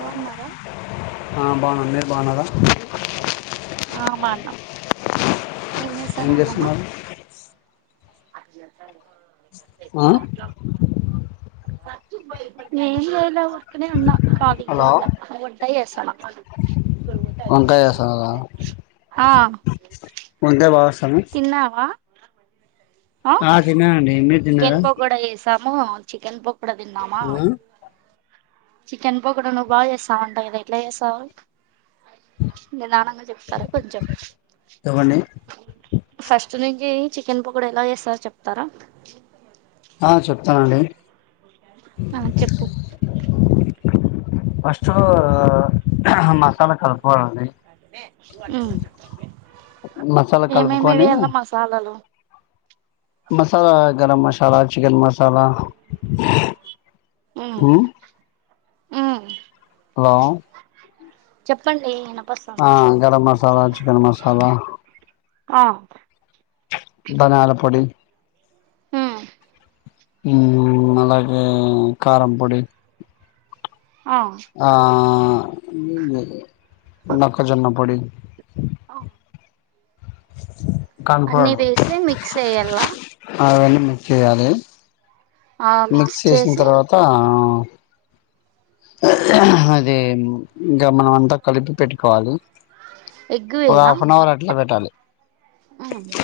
బాగున్నారా హా బాగున్నాం మీరు బాగున్నారా ఆ బాగున్నం ఏం చేస్తున్నావు అమ్మమ్మ [unintelligible] ఆ ఏం లేదులే ఉ ఊరకనే ఉన్నా ఖాళీగా హలో ఉన్నా వంట చేస్తున్నా వంకాయ చేస్తున్నారా ఆ వంకాయ బాగా వస్తాను తిన్నావా అ ఆ తిన్నానండి. మీరు తిన్నారా. మో చికెన్ పోక్. ప్పుడే తిందామా. ఆ చికెన్ పకోడా నువ్ బాగా చేస్తావంట గదా ఎట్ల చేస్తావ్ నిదానంగా చెప్తారా కొంచెం. చెప్పండి ఫస్ట్ నుంచీ. చికెన్ పకోడా ఎలా చేేస్తరో చెప్తారా. ఆ చెప్తానండి. ఆ చెప్పు. ఫస్ట్ అమ్మా ఊ మసాలా ఏమేమి కలుపుకొని వేయాల మసాలలు. Masala garam masala chicken masala. ఊ ఉమ్ హలో చెప్పండి వినప్ ఆ గరం మసాలా చికెన్ మసాలా. ఆ ధనియాల పొడి. ఊ ఊ అలాగే కారం పొడి. ఆ ఆ మొక్కజొన్న పొడి. అన్ని కన్ఫర్మ్ వేసి మిక్స్ యేయాల మిక్స చేయాలి. మిక్స్ చేసిన తర్వాతా ఇది ఇంక మనం అంతా కలిపి పెట్టుకోవాలి. ఒక హాఫ్ అన్ అవర్ అట్ల పెట్టాలి. ఔనా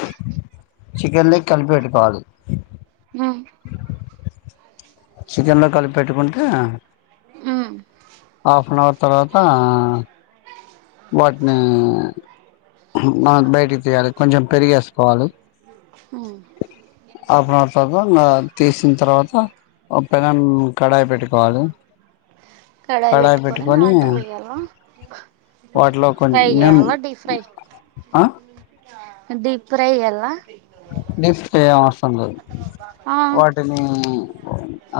చికెన్ లెక్ కలిపెట్టుకోవాలి. ఆ చికెన్ లో కలిప్పేట్టుకుంటే. ఉమ్ హాఫెన్హవర్. తర్వాతా ఆ వాటినీ బాగ్ బయటికి తీయాలి కొంచెం పెరిగేసుకోవాలి ఉమ్ ఆఫ్ నవర్ తర్వాత ఇంకా తీసిన తర్వాత ఒక పెనము కడాయి పెట్టు కడాయి పెట్టుకొని దాంటో వేయాలా వాటిలో కొన్ [unintelligible] ఆ డీప్ ఫ్రై ఎయ్యాల్నా డీప్ ఫ్రై అవసరం లేదు ఆ వాటిని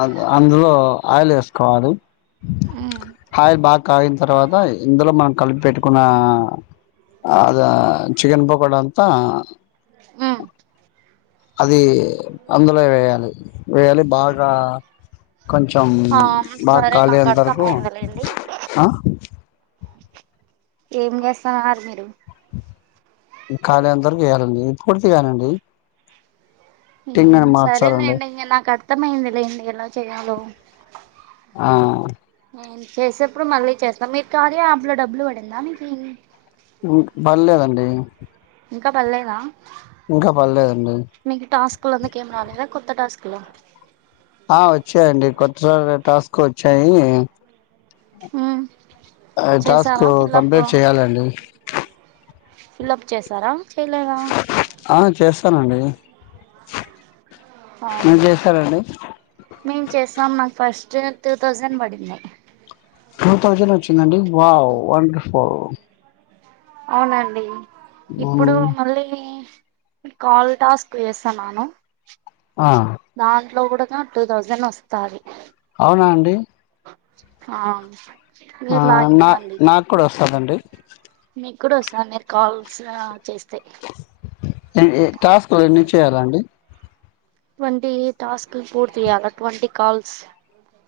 అ అందులో ఆయిల్ ఏసుకోవాలి ఉమ్ ఆయిల్ బాగా కాగిన తర్వాత ఇందులో మనం కలిపి పెట్టుకున్న అదె చికెన్ పకోడా అంతా మ్మ్ అది అందులో వేయాలి వేయాలి బాగా కొంచెం ఆ బాగా సరే కాలే నాకు అంతవరకు అర్థమయిందిలేండి ఆ ఏమి చేస్తాన్నారు మీరు కాలేంతవరకు వేయాలండి పూర్తిగానండి టింగ్ హమ్ అని మార్చాలండి సరేలేండి ఇంక నాకు అర్థమయిందిలేండి ఎలా చెయ్యాలో ఆ నేను చేసేప్పుడు మళ్ళీ చేస్తాం మీరు కార్య యాప్ ల డబ్బులు పడిందా మీకి ఉం పడ్లేదండి ఇంకా పడ్లేదా పర్లేదండి మీకు టాస్కుల మీకేం రాలేదా కొ త్త టాస్కుల ఆ వచ్చాయండి కొత్త టాస్కులొచ్చాయి మ్మ్ అ టాస్క్ చేసారా ఫిల్అప్ కంప్లీట్ చెయ్యాలండి ఫిల్లప్ చేశారా చెయ్ లేదా త్తానండి ఆహా మేం చేసాం నాక్ ఫస్ట్ టూ తౌసండ్ పడింది టూ థౌజెండ్ వచ్చిందండి వావ్ వండర్ ఫుల్ అ అవునండి ఇప్పుడు మ్మ్. మళ్ళీ కాల్ టాస్క్ వేసా నాను ఆ ఇంట్లో కూడొ క టూ థౌజండ్ వస్తారు అవునా అండి ఆమ్ ఆ న నాక్కూడా వస్తదండి మీకు కూడా వస్తాను మీరు కాల్స్ చేస్త ఎ ఎ టాస్కులు ఎన్ని చేయాలాండి ట్వంటీ టాస్కులు పూర్తిచేయాల ట్వంటీ కాల్స్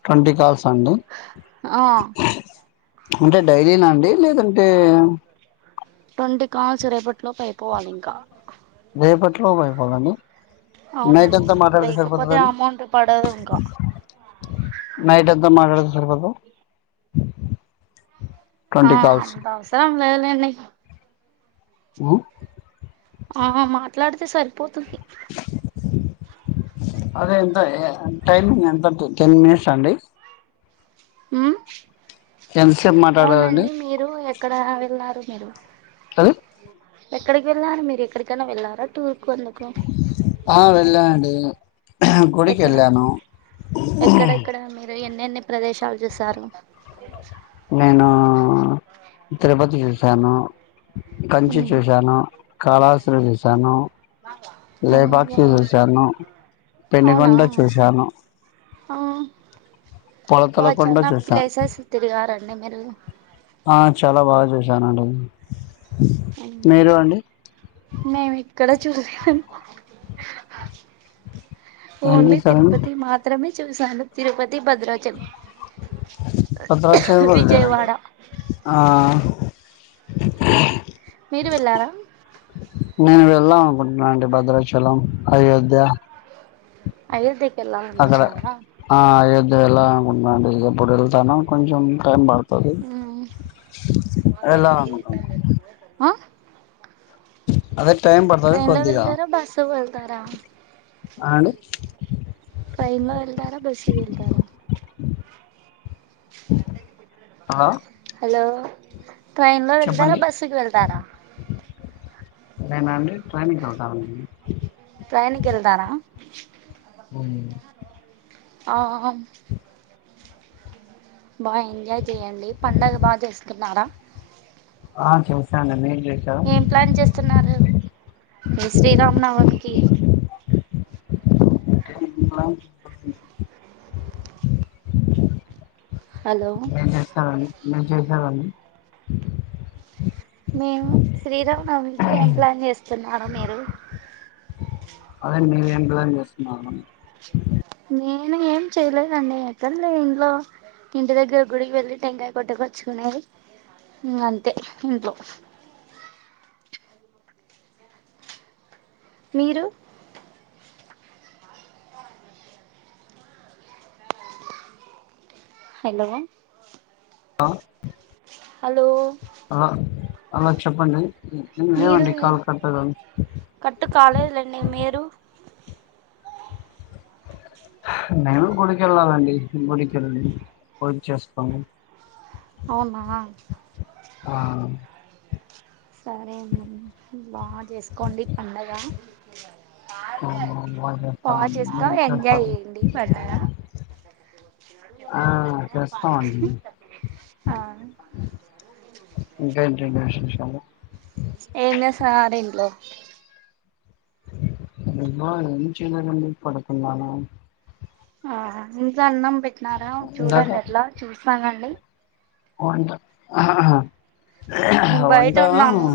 ట్వంటీ కాల్సా అండి ఆ ఉంటే డైలీనా అండి లేదంటే ట్వంటీ కాల్స్ చి రేపట్లోపు అయిపోవాలి ఇంకా రేపట్లోపు అయి పోవాలా అండి నైట్ అవునండి అంతా మాటాడితే లేకపోతే సరిపోతదా అండి అమౌంట్ పడదు ఇంకా నైట్ అంతా మాటాడతే సరిపోద్ధా ఆ కాల్స్ అంత అవసరం లేదులేండి ఆ ఆ మాట్లాడితే సరిపోతుంది అదే ఎంత టైమింగ్ ఎంత ఉంటది టెన్ మినిట్సా అండి మ్.. ఎంతసేపు మాట్లాడాలండి అవునండి మీరు ఎక్కడా వెళ్ళారు [unintelligible] హ [unintelligible] ఎక్కడికి వెళ్ళారు మీరు ఎక్కడికైనా వెళ్ళారా టూర్ కు అందుకు ఆ వెళ్ళానండి గుడికి ఎక్కడ వెళ్ళాను ఎన్ని ప్రదేశాలు చూసారు నేనూ తరుపతి చూసి సాను కంచి ఉమ్ చూశాను కళాహస్తి చూశాను లేపాక్షి చూశాను అవునా పెనుగొండ చూశాను అ. పొలతల వా కొండ చాన చూశా ప్లేసెస్ తిరిగారండి మీరు ఆ చాలా బాగా చూసానండి మేంఇక్కడ చూ [unintelligible] ఏం ఓన్లీ చూశారండి తిరుపతి మాత్రమే చూసాను తిరుపతి బద్రాచలం భద్రాచలం కూడా వెళ్ళారండి విజయవాడ ఆ [unintelligible] మీరు వెళ్ళారా నేను వెళ్దాం అనుకుంటున్నా అండి భద్రాచలం అయోధ్య అయోధ్య వెళ్ళామనుకుంటున్నారా ఎలా అనుకుటన్ నండీ ఎపుడు వెళ్తానో కొంచెం టైం పడుత ఉ వెళ్ళాలనుకుంటున్నా ఆ అదే టైం పడుతది ట్రైన్లో కొద్దిగా వెళ్తారా బస్ కు వెళ్తారా అండి ట్రైన్లో వెళ్తారా బస్ కు వెళ్తారా హలో హలో ట్రైన్ లో వెళ్తారా చెప్పండి బస్సుకి వెళ్తారా నేన అండి ట్రైన్ కి వెళ్తానండి ట్రైన్ కి వెళ్తారా అవును ఆ ఆ బాగా ఎంజాయ్ చేయండి పండగ బాగా చేస్తున్నారా ఆ చూశానండి ఏం ప్లాన్ చేస్తున్నారు శ్రీరామనవమికి ఏమ్ ప్లాన్ హలో ఏం చేస్తారండి మేం చేశారండి మీము శ్రీరామ్ నమికి ఏం ప్లాన్ చేసాం తిన్నార మీరు అదే మీరేం ప్లాన్ చేస్తున్నారు నేను ఏం చేయలేదండి ఎక్కడ లే ఇంట్లో ఇంటి దగ్గర గుడికి వెళ్ళి టెంకాయ కొట్టకుచ్చుకునేది ఇగ అంతే ఇంట్లో మీరు హలో ఆ హలో అ అలా చెప్పండి మీరు ఏమండి కాల్ కట్ అయితుంది కట్టు కాలేదు లేండి మీరు నేను గుడికెళ్ళాలండి గుడికెళ్ళి పూజ చేస్తాను అవునా ఆ సరే అండి బాగా చేసుకోండి పండగ భోం బాగా చేస్తామండి చేస్కో మీరు ఎంజాయ్ చేస్తారా చేయండి పండగా ఆ చేస్తామండి ఆ ఇంకేంటండి విశేషాలు ఏమ్లే సార్ ఇంట్లో నిన్న ఏమ్ చేయలేదండి పడుకున్నాను ఆ ఇంకా అన్నం పెట్టినారా చూడండి అట్లా చూస్ గండి [unintelligible] కోంట [unintelligible] మేము బయట అవ్వంటా ఉన్నాము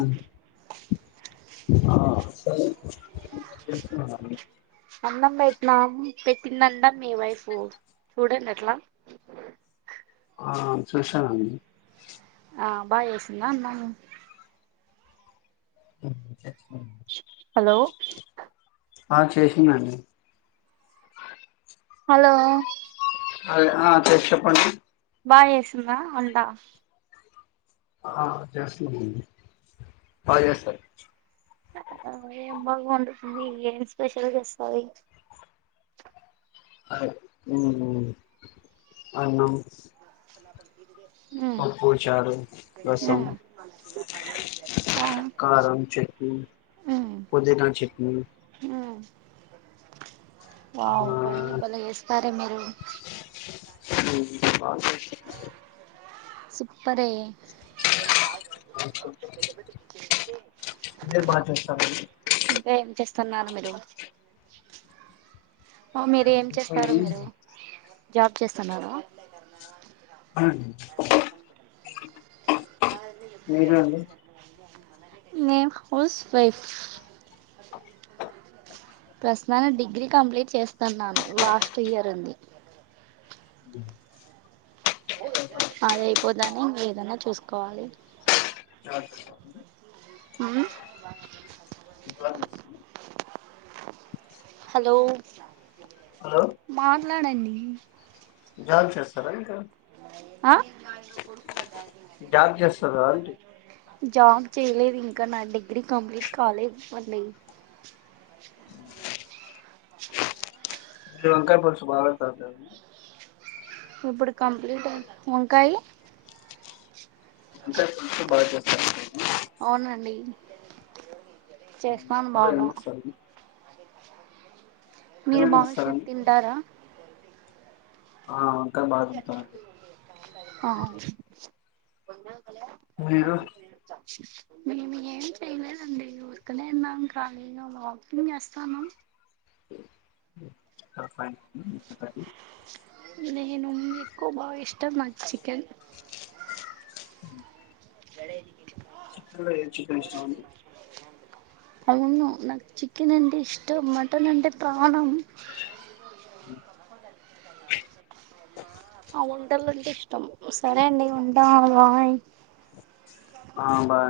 [inaudible] అన్నం పెట్నాము పెట్టిందండ మీ వైఫు చూడండి అట్లా ఆ చూసానండి ఆ బాగా చేసిందా అన్నాము [inaudible] హలో ఆ చేసిందండి హలో అదే ఆ చెప్పండి బాగ చేసిందా వంట ఆ జ ఎస్ స [inaudible] ఏం బాగొండుతుంది ఏం స్పెషల్ చేస్తాది అ అన్నం [inaudible] పప్పు చారు రసం ఉమ్ ఆ కారం చట్నీ ఉమ్ పుదీనా చట్నీ ఉమ్ ఆ వావ్ అన్ని బలే చేస్తారే మీరు [inaudible] సుప్పరే బాగా చేస్తారండి [inaudible] మిరు [inaudible] ఒ మీరు ఏం చేస్తారు మీరు జాబ్ చేస్తున్నారా [inaudible] మీరు [unintelligible] నేన్ హౌస్ వైఫ్ [inaudible] ప్రస్తుతానికి డిగ్రీ కంప్లీట్ చేస్తున్నాను లాస్ట్ ఇయర్ ఉంది [unintelligible] అండి అదయిపోతానె ఏదన్నా చూసుకోవాలి అ మ [inaudible] హలో హలో మాట్లాడండి జాబ్ చేస్తారా ఇంకా [inaudible] జబ్ చేస్త అంట జాబ్ చేయలేదు ఇంకా నా డిగ్రీ కంప్లీట్ కాలేదు మళ అ అ వంకర పషు బావతత ఇప్పుడు కంప్లీట్ అయి వంకాయ ఇకా బా జ అవునండి చేస్తాను అందులో ఏం బాగా వేస్తారు మీరు ఏమేమి బాగా చెట్ వేస్తారండి తింటారా ఆ మారు కొన్న వగా మేము ఏం చేయలేదండి ఊరికనే విన్నాం కనీ వాకింగ్ చేస్తాను అఫ నేను ఎక్కువ బాగా ఇష్టం నా చికెన్ గడ ఎదికి చికెన్ లో చికెన్ ఇష్టం ఉంది అవు నా చికన్ ఎంట ఇష్టం మటన్ అంట ప్రాణ ఆ వంటలుంటే ఇష్టం సరే అండి వంట బాయి్ ఆ బా